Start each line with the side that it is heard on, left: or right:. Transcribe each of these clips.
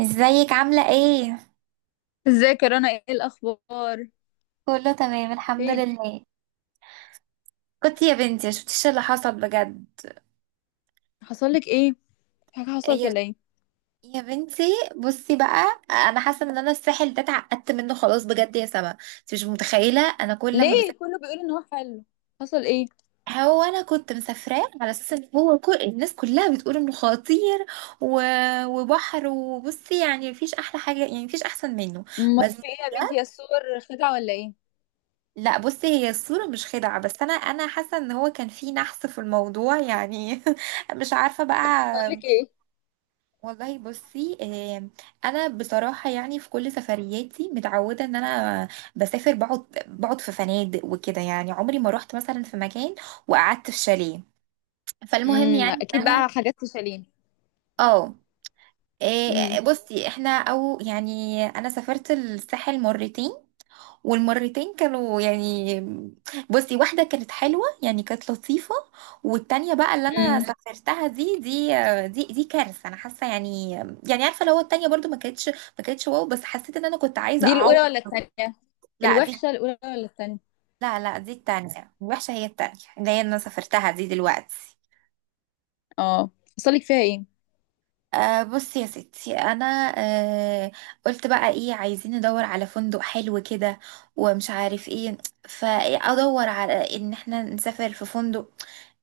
right: ازيك عاملة ايه؟
left: ازيك يا رنا؟ ايه الاخبار؟
right: كله تمام الحمد
left: فين؟
right: لله. كنت يا بنتي ما شفتيش اللي حصل بجد.
left: حصل لك ايه؟ في حاجه حصلت
right: يا
left: ولا ايه؟
right: يا بنتي، بصي بقى انا حاسة ان انا الساحل ده اتعقدت منه خلاص بجد يا سما. انت مش متخيلة انا كل لما بسافر.
left: ليه كله بيقول ان هو حلو؟ حصل ايه؟
right: هو انا كنت مسافراه على اساس ان هو كل الناس كلها بتقول انه خطير و... وبحر. وبصي، يعني مفيش احلى حاجة، يعني مفيش احسن منه.
left: امال
right: بس
left: في ايه يا
right: بجد
left: بنتي؟ يا الصور خدعه ولا ايه؟
right: لا. بصي هي الصورة مش خدعة، بس أنا حاسة إن هو كان في نحس في الموضوع يعني. مش عارفة بقى.
left: حصل لك ايه؟
right: والله بصي، أنا بصراحة، يعني في كل سفرياتي متعودة إن أنا بسافر بقعد في فنادق وكده. يعني عمري ما روحت مثلا في مكان وقعدت في شاليه. فالمهم يعني
left: اكيد
right: إن
left: بقى
right: أنا
left: حاجات تشالين.
right: اه،
left: امم.
right: بصي احنا، او يعني انا سافرت الساحل مرتين. والمرتين كانوا يعني، بصي واحدة كانت حلوة يعني كانت لطيفة. والتانية بقى اللي أنا
left: امم.
right: سافرتها دي كارثة، أنا حاسة يعني. يعني عارفة لو التانية برضو ما كانتش واو، بس حسيت إن أنا كنت عايزة
left: دي
right: أعوض.
left: الاولى ولا الثانيه؟
right: لا دي.
left: الوحشه الاولى ولا الثانيه؟
right: لا لا دي التانية وحشة، هي التانية اللي هي أنا سافرتها دي دلوقتي.
left: اه. حصل لك فيها ايه؟
right: أه بصي يا ستي، انا أه قلت بقى ايه، عايزين ندور على فندق حلو كده ومش عارف ايه، فادور على ان احنا نسافر في فندق.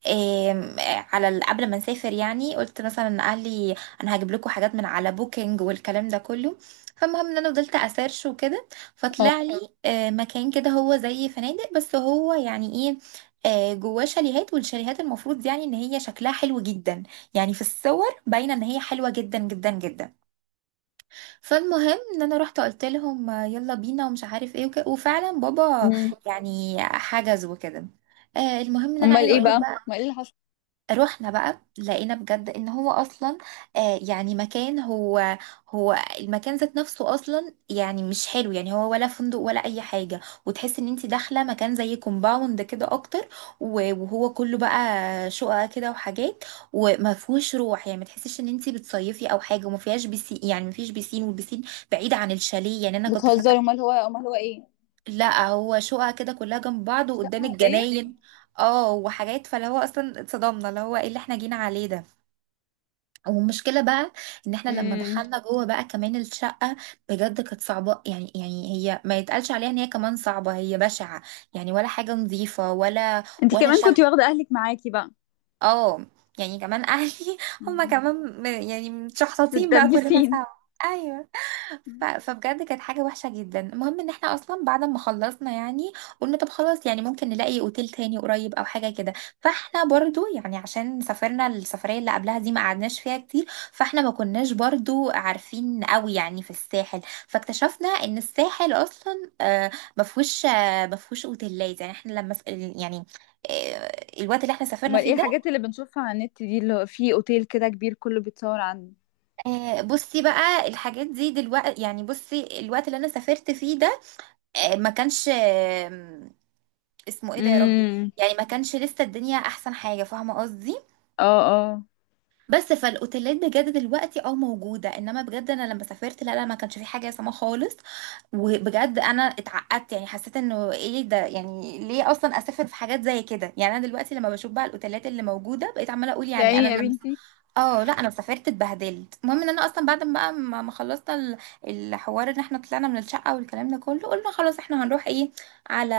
right: آم، على قبل ما نسافر يعني قلت مثلا اهلي انا هجيب لكم حاجات من على بوكينج والكلام ده كله. فالمهم ان انا فضلت اسيرش وكده.
left: اه.
right: فطلع لي مكان كده هو زي فنادق، بس هو يعني ايه، جواه شاليهات. والشاليهات المفروض يعني ان هي شكلها حلو جدا. يعني في الصور باينه ان هي حلوه جدا جدا جدا. فالمهم ان انا رحت قلت لهم، يلا بينا ومش عارف ايه وفعلا بابا
left: امم.
right: يعني حجز وكده. آه المهم ان انا
left: امال
right: عايزه
left: ايه
right: اقول
left: بقى؟ امال
right: لك اه،
left: ايه اللي حصل؟
right: رحنا بقى لقينا بجد ان هو اصلا، يعني مكان، هو المكان ذات نفسه اصلا يعني مش حلو، يعني هو ولا فندق ولا اي حاجه. وتحس ان انت داخله مكان زي كومباوند كده اكتر. وهو كله بقى شقق كده وحاجات، وما فيهوش روح. يعني ما تحسيش ان انت بتصيفي او حاجه، وما فيهاش بيسين. يعني ما فيش بيسين، والبيسين بعيد عن الشاليه. يعني انا كنت
left: بتهزري؟
right: فاكره.
left: امال هو، امال هو ايه؟
right: لا هو شقق كده كلها جنب بعض
left: شقه
right: وقدام
left: عاديه؟
right: الجناين. اه وحاجات، فاللي هو اصلا اتصدمنا اللي هو ايه اللي احنا جينا عليه ده. والمشكلة بقى ان احنا لما
left: امم.
right: دخلنا جوه بقى كمان الشقة، بجد كانت صعبة. يعني يعني هي ما يتقالش عليها ان هي كمان صعبة، هي بشعة. يعني ولا حاجة نظيفة ولا
left: انت
right: ولا
left: كمان كنتي
right: شقة.
left: واخده اهلك معاكي بقى؟
right: اه، يعني كمان اهلي هما
left: مم.
right: كمان يعني متشحططين بقى كلنا
left: بتدبسين؟
right: سوا. ايوه. فبجد كانت حاجة وحشة جدا. المهم ان احنا اصلا بعد ما خلصنا يعني، قلنا طب خلاص يعني ممكن نلاقي اوتيل تاني قريب او حاجة كده. فاحنا برضو يعني عشان سافرنا السفرية اللي قبلها دي ما قعدناش فيها كتير. فاحنا ما كناش برضو عارفين قوي يعني في الساحل. فاكتشفنا ان الساحل اصلا ما فيهوش، ما فيهوش اوتيلات. يعني احنا لما يعني، آه، الوقت اللي احنا سافرنا
left: امال ايه
right: فيه ده،
left: الحاجات اللي بنشوفها على النت دي اللي هو في اوتيل كده كبير كله بيتصور عنه؟
right: بصي بقى الحاجات دي دلوقتي، يعني بصي الوقت اللي انا سافرت فيه ده، ما كانش، اسمه ايه ده يا ربي.
left: امم.
right: يعني ما كانش لسه الدنيا احسن حاجه، فاهمه قصدي.
left: اه، اه.
right: بس فالاوتيلات بجد دلوقتي اه موجوده. انما بجد انا لما سافرت لا لا ما كانش في حاجه سما خالص. وبجد انا اتعقدت، يعني حسيت انه ايه ده، يعني ليه اصلا اسافر في حاجات زي كده. يعني انا دلوقتي لما بشوف بقى الاوتيلات اللي موجوده بقيت عماله اقول
left: يا
right: يعني
left: عيني
right: انا
left: يا
right: لما،
left: بنتي.
right: اه لا انا سافرت اتبهدلت. المهم ان انا اصلا بعد ما بقى ما خلصنا الحوار، ان احنا طلعنا من الشقه والكلام ده كله. قلنا خلاص احنا هنروح ايه، على،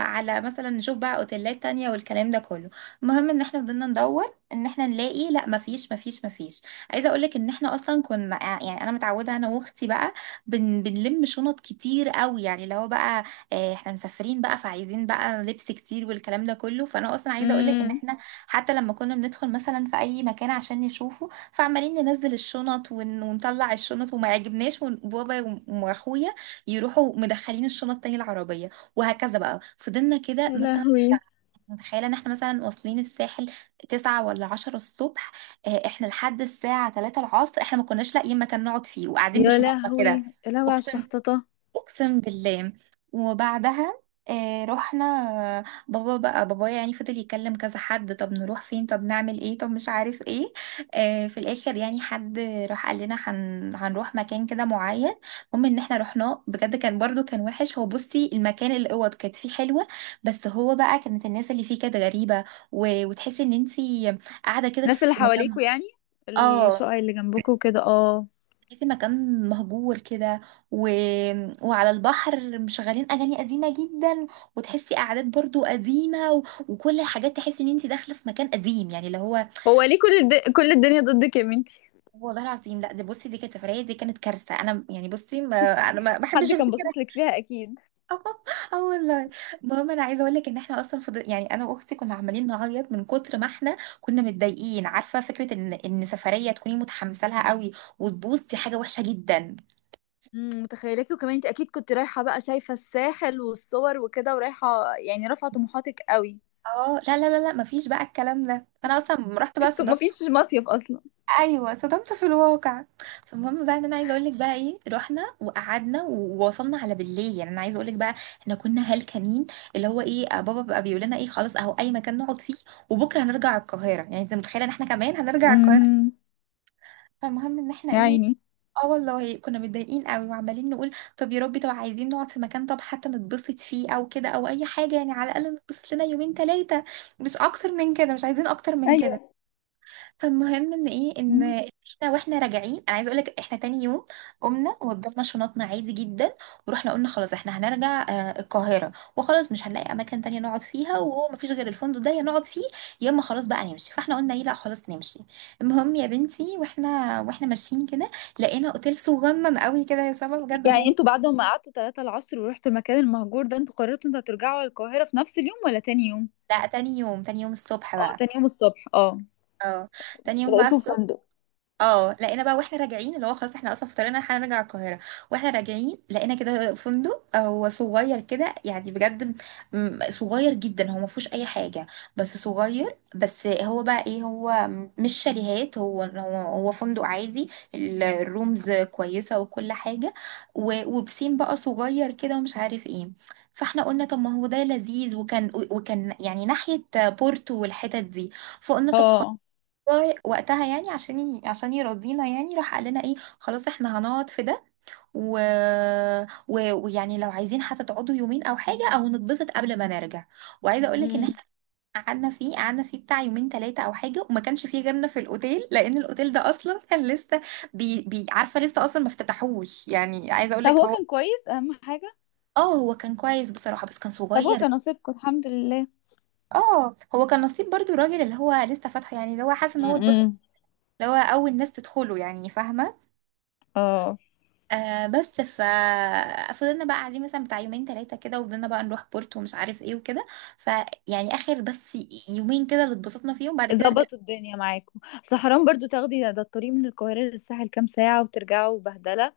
right: على مثلا نشوف بقى اوتيلات تانية والكلام ده كله. المهم ان احنا فضلنا ندور ان احنا نلاقي، لا مفيش مفيش مفيش. عايزه اقول لك ان احنا اصلا كنا، يعني انا متعوده انا واختي بقى بنلم شنط كتير قوي. يعني اللي هو بقى، احنا مسافرين بقى فعايزين بقى لبس كتير والكلام ده كله. فانا اصلا عايزه اقول لك ان
left: امم.
right: احنا حتى لما كنا بندخل مثلا في اي مكان عشان نشوفه، فعمالين ننزل الشنط ونطلع الشنط وما يعجبناش. وبابا واخويا يروحوا مدخلين الشنط تاني العربيه. وهكذا بقى فضلنا كده
left: يا
right: مثلا،
left: لهوي.
right: متخيله ان احنا مثلا واصلين الساحل 9 ولا 10 الصبح، احنا لحد الساعه 3 العصر احنا ما كناش لاقيين مكان نقعد فيه وقاعدين
left: يا
right: بشنطنا
left: لهوي.
right: كده.
left: يا لهوي على
right: اقسم،
left: الشحططة.
right: اقسم بالله. وبعدها آه رحنا. بابا بقى بابايا يعني فضل يكلم كذا حد. طب نروح فين، طب نعمل ايه، طب مش عارف ايه. آه في الاخر يعني حد راح قال لنا هنروح مكان كده معين. المهم ان احنا رحناه بجد كان برضو كان وحش. هو بصي المكان الاوض كانت فيه حلوة، بس هو بقى كانت الناس اللي فيه كانت غريبة. وتحسي ان انتي قاعدة كده
left: الناس اللي
right: في مكان،
left: حواليكوا يعني، الشقق
right: اه
left: اللي جنبكوا وكده؟ اه.
right: تحسي مكان مهجور كده و... وعلى البحر مشغلين اغاني قديمه جدا. وتحسي قعدات برضو قديمه وكل الحاجات تحسي ان انت داخله في مكان قديم، يعني اللي هو
left: هو ليه كل الدنيا ضدك يا بنتي؟
right: والله العظيم لا دي. بصي دي كانت سفريه، دي كانت كارثه. انا يعني بصي ما... انا ما بحبش
left: حد كان
right: افتكرها.
left: باصص لك فيها اكيد.
right: اه والله. المهم انا عايزه اقول لك ان احنا اصلا يعني انا واختي كنا عمالين نعيط من كتر ما احنا كنا متضايقين. عارفه فكره ان ان سفريه تكوني متحمسه لها قوي وتبوظ، دي حاجه وحشه جدا.
left: امم. متخيلاكي. وكمان انت اكيد كنت رايحه بقى شايفه الساحل والصور وكده، ورايحه يعني رافعه طموحاتك قوي.
right: اه لا لا لا لا مفيش بقى الكلام ده. فانا اصلا لما رحت بقى
left: مفيش،
right: صدمت.
left: مفيش مصيف اصلا؟
right: ايوه صدمت في الواقع. فالمهم بقى ان انا عايزه اقول لك بقى ايه، رحنا وقعدنا ووصلنا على بالليل. يعني انا عايزه اقول لك بقى احنا كنا هلكانين. اللي هو ايه بابا بقى بيقول لنا ايه، خلاص اهو اي مكان نقعد فيه، وبكره هنرجع القاهره. يعني انت متخيله ان احنا كمان هنرجع القاهره.
left: امم.
right: فالمهم ان احنا
left: يا
right: ايه،
left: عيني.
right: اه والله كنا متضايقين قوي وعمالين نقول طب يا ربي، طب عايزين نقعد في مكان، طب حتى نتبسط فيه او كده او اي حاجه. يعني على الاقل نتبسط لنا يومين 3، مش اكتر من كده مش عايزين اكتر من كده.
left: ايوه.
right: فالمهم ان ايه، ان احنا راجعين. انا عايزه اقول لك احنا تاني يوم قمنا وضفنا شنطنا عادي جدا. ورحنا قلنا خلاص احنا هنرجع القاهره. وخلاص مش هنلاقي اماكن تانية نقعد فيها، وهو مفيش غير الفندق ده، يا نقعد فيه يا اما خلاص بقى نمشي. فاحنا قلنا ايه، لا خلاص نمشي. المهم يا بنتي واحنا ماشيين كده، لقينا اوتيل صغنن قوي كده يا سما بجد.
left: يعني
right: هو
left: انتوا بعد ما قعدتوا 3 العصر ورحتوا المكان المهجور ده، انتوا قررتوا انتوا هترجعوا القاهرة في نفس اليوم ولا تاني يوم؟
right: لا تاني يوم، تاني يوم الصبح
left: اه،
right: بقى.
left: تاني يوم الصبح؟ اه.
right: اه تاني يوم بقى
left: لقيته
right: الصبح.
left: فندق؟
right: اه لقينا بقى واحنا راجعين. اللي هو خلاص احنا اصلا في طريقنا هنرجع القاهره. واحنا راجعين لقينا كده فندق، هو صغير كده يعني بجد، صغير جدا، هو ما فيهوش اي حاجه، بس صغير. بس هو بقى ايه، هو مش شاليهات، هو فندق عادي. الرومز كويسه وكل حاجه. وبسين بقى صغير كده ومش عارف ايه. فاحنا قلنا طب ما هو ده لذيذ، وكان وكان يعني ناحيه بورتو والحتت دي. فقلنا طب،
left: اه.
right: والله وقتها يعني عشان عشان يرضينا يعني، راح قال لنا ايه خلاص احنا هنقعد في ده. و... ويعني لو عايزين حتى تقعدوا يومين او حاجه او نتبسط قبل ما نرجع. وعايزه اقول لك ان احنا
left: امم.
right: قعدنا فيه، قعدنا فيه بتاع يومين 3 او حاجه. وما كانش فيه غيرنا في الاوتيل، لان الاوتيل ده اصلا كان لسه عارفه لسه اصلا ما افتتحوش. يعني عايزه اقول
left: طب
right: لك
left: هو
right: هو،
left: كان كويس اهم حاجة.
right: اه هو كان كويس بصراحه بس كان
left: طب هو
right: صغير.
left: كان نصيبكم الحمد لله.
right: اه هو كان نصيب برضو. الراجل اللي هو لسه فاتحه يعني اللي هو حاسس ان هو اتبسط،
left: امم.
right: اللي هو اول ناس تدخله يعني فاهمه.
left: اه.
right: آه بس فضلنا بقى قاعدين مثلا بتاع يومين 3 كده. وفضلنا بقى نروح بورتو ومش عارف ايه وكده. فيعني اخر بس يومين كده اللي اتبسطنا فيهم بعد كده رجعنا.
left: ظبطوا الدنيا معاكم. اصل حرام برضو تاخدي ده، الطريق من القاهرة للساحل كام ساعة وترجعوا بهدلة.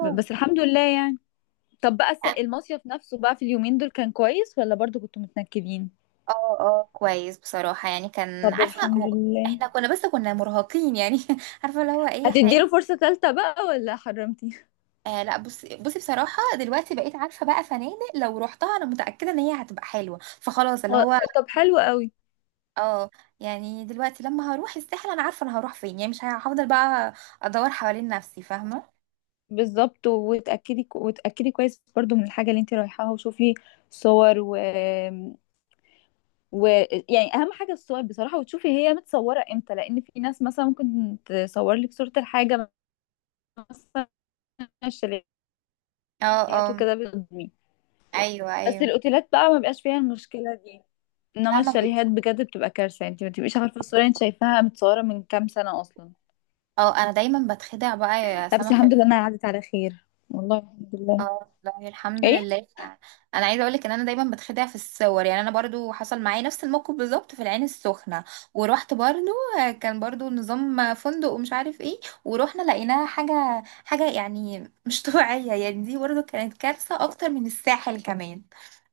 left: بس الحمد لله يعني. طب بقى المصيف نفسه بقى في اليومين دول كان كويس ولا برضو كنتوا متنكدين؟
right: اه. اه كويس بصراحة يعني كان
left: طب
right: عارفة
left: الحمد
right: هو-
left: لله.
right: احنا كنا بس كنا مرهقين يعني. عارفة اللي هو ايه احنا
left: هتديله
right: ايه.
left: فرصة تالتة بقى ولا حرمتي؟
right: آه لا بصي بصي بصراحة دلوقتي بقيت عارفة بقى فنادق لو رحتها انا متأكدة ان هي هتبقى حلوة. فخلاص اللي
left: هو-
right: هو
left: طب حلو قوي.
right: اه، يعني دلوقتي لما هروح الساحل انا عارفة انا هروح فين. يعني مش هفضل بقى ادور حوالين نفسي فاهمة.
left: بالظبط. وتأكدي كويس برضو من الحاجة اللي انت رايحاها، وشوفي صور و... و يعني اهم حاجة الصور بصراحة، وتشوفي هي متصورة امتى، لان في ناس مثلا ممكن تصور لك صورة الحاجة، مثلا الشاليهات،
right: اه اه
left: وكده بتضمين.
right: ايوه
left: بس
right: ايوه
left: الاوتيلات بقى ما بيبقاش فيها المشكلة دي، انما
right: فاهمة. مم. بيك.
left: الشاليهات بجد بتبقى كارثة. انت ما بتبقيش عارفة الصورة انت شايفاها متصورة من كام سنة اصلا.
right: اه انا دايما بتخدع بقى يا
left: لا بس
right: سما في
left: الحمد لله انها عدت على خير، والله الحمد لله.
right: اه والله الحمد
left: ايه؟
right: لله انا عايزه اقولك ان انا دايما بتخدع في الصور. يعني انا برضو حصل معايا نفس الموقف بالظبط في العين السخنه. ورحت برضو، كان برضو نظام فندق ومش عارف ايه. ورحنا لقيناها حاجه حاجه يعني مش طبيعيه، يعني دي برضو كانت كارثه اكتر من الساحل كمان.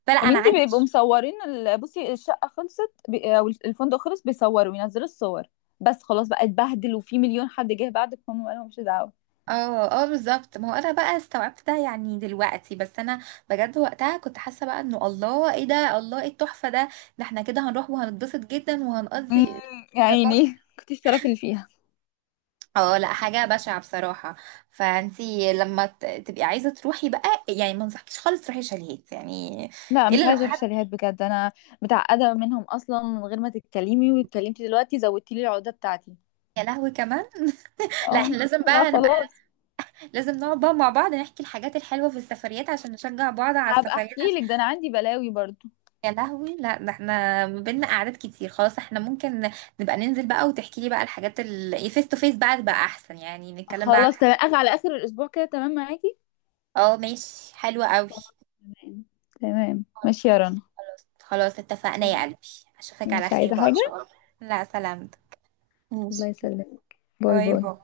right: فلا
left: يا
right: انا
left: بنتي
right: عندي
left: بيبقوا مصورين بصي الشقه خلصت، او الفندق خلص، بيصوروا وينزلوا الصور. بس خلاص بقى اتبهدل، وفي مليون حد جه بعدك، هم قالوا مش دعوه.
right: اه اه بالظبط. ما هو انا بقى استوعبت ده يعني دلوقتي، بس انا بجد وقتها كنت حاسه بقى انه الله ايه ده، الله ايه التحفه ده، ده احنا كده هنروح وهنتبسط جدا
left: امم.
right: وهنقضي.
left: يا عيني كنتش تعرفي اللي فيها.
right: اه لا حاجه بشعه بصراحه. فانتي لما تبقي عايزه تروحي بقى، يعني ما انصحكيش خالص تروحي شاليهات، يعني
left: لا
right: الا
left: مش
right: لو
left: عايزه اروح
right: حد.
left: شاليهات بجد انا، متعقده منهم اصلا. من غير ما تتكلمي، واتكلمتي دلوقتي زودتي لي العقده بتاعتي.
right: يا لهوي كمان، لا
left: اه.
right: احنا لازم
left: لا
right: بقى نبقى،
left: خلاص.
right: لازم نقعد بقى مع بعض نحكي الحاجات الحلوه في السفريات عشان نشجع بعض على
left: هبقى
right: السفريات.
left: احكي لك، ده انا عندي بلاوي برضو.
right: يا لهوي، لا ده احنا ما بينا قعدات كتير. خلاص احنا ممكن نبقى ننزل بقى وتحكي لي بقى الحاجات ال فيس تو فيس بقى احسن، يعني نتكلم بقى عن
left: خلاص
right: حاجة.
left: تمام. أخ، على اخر الاسبوع كده تمام معاكي.
right: اه ماشي حلوة قوي.
left: خلاص، تمام. تمام. ماشي يا رنا.
right: خلاص اتفقنا يا قلبي. اشوفك على
left: ماشي،
right: خير
left: عايزه
right: بقى ان شاء
left: حاجه؟
right: الله. لا سلامتك.
left: الله يسلمك. باي
right: باي
left: باي.
right: باي.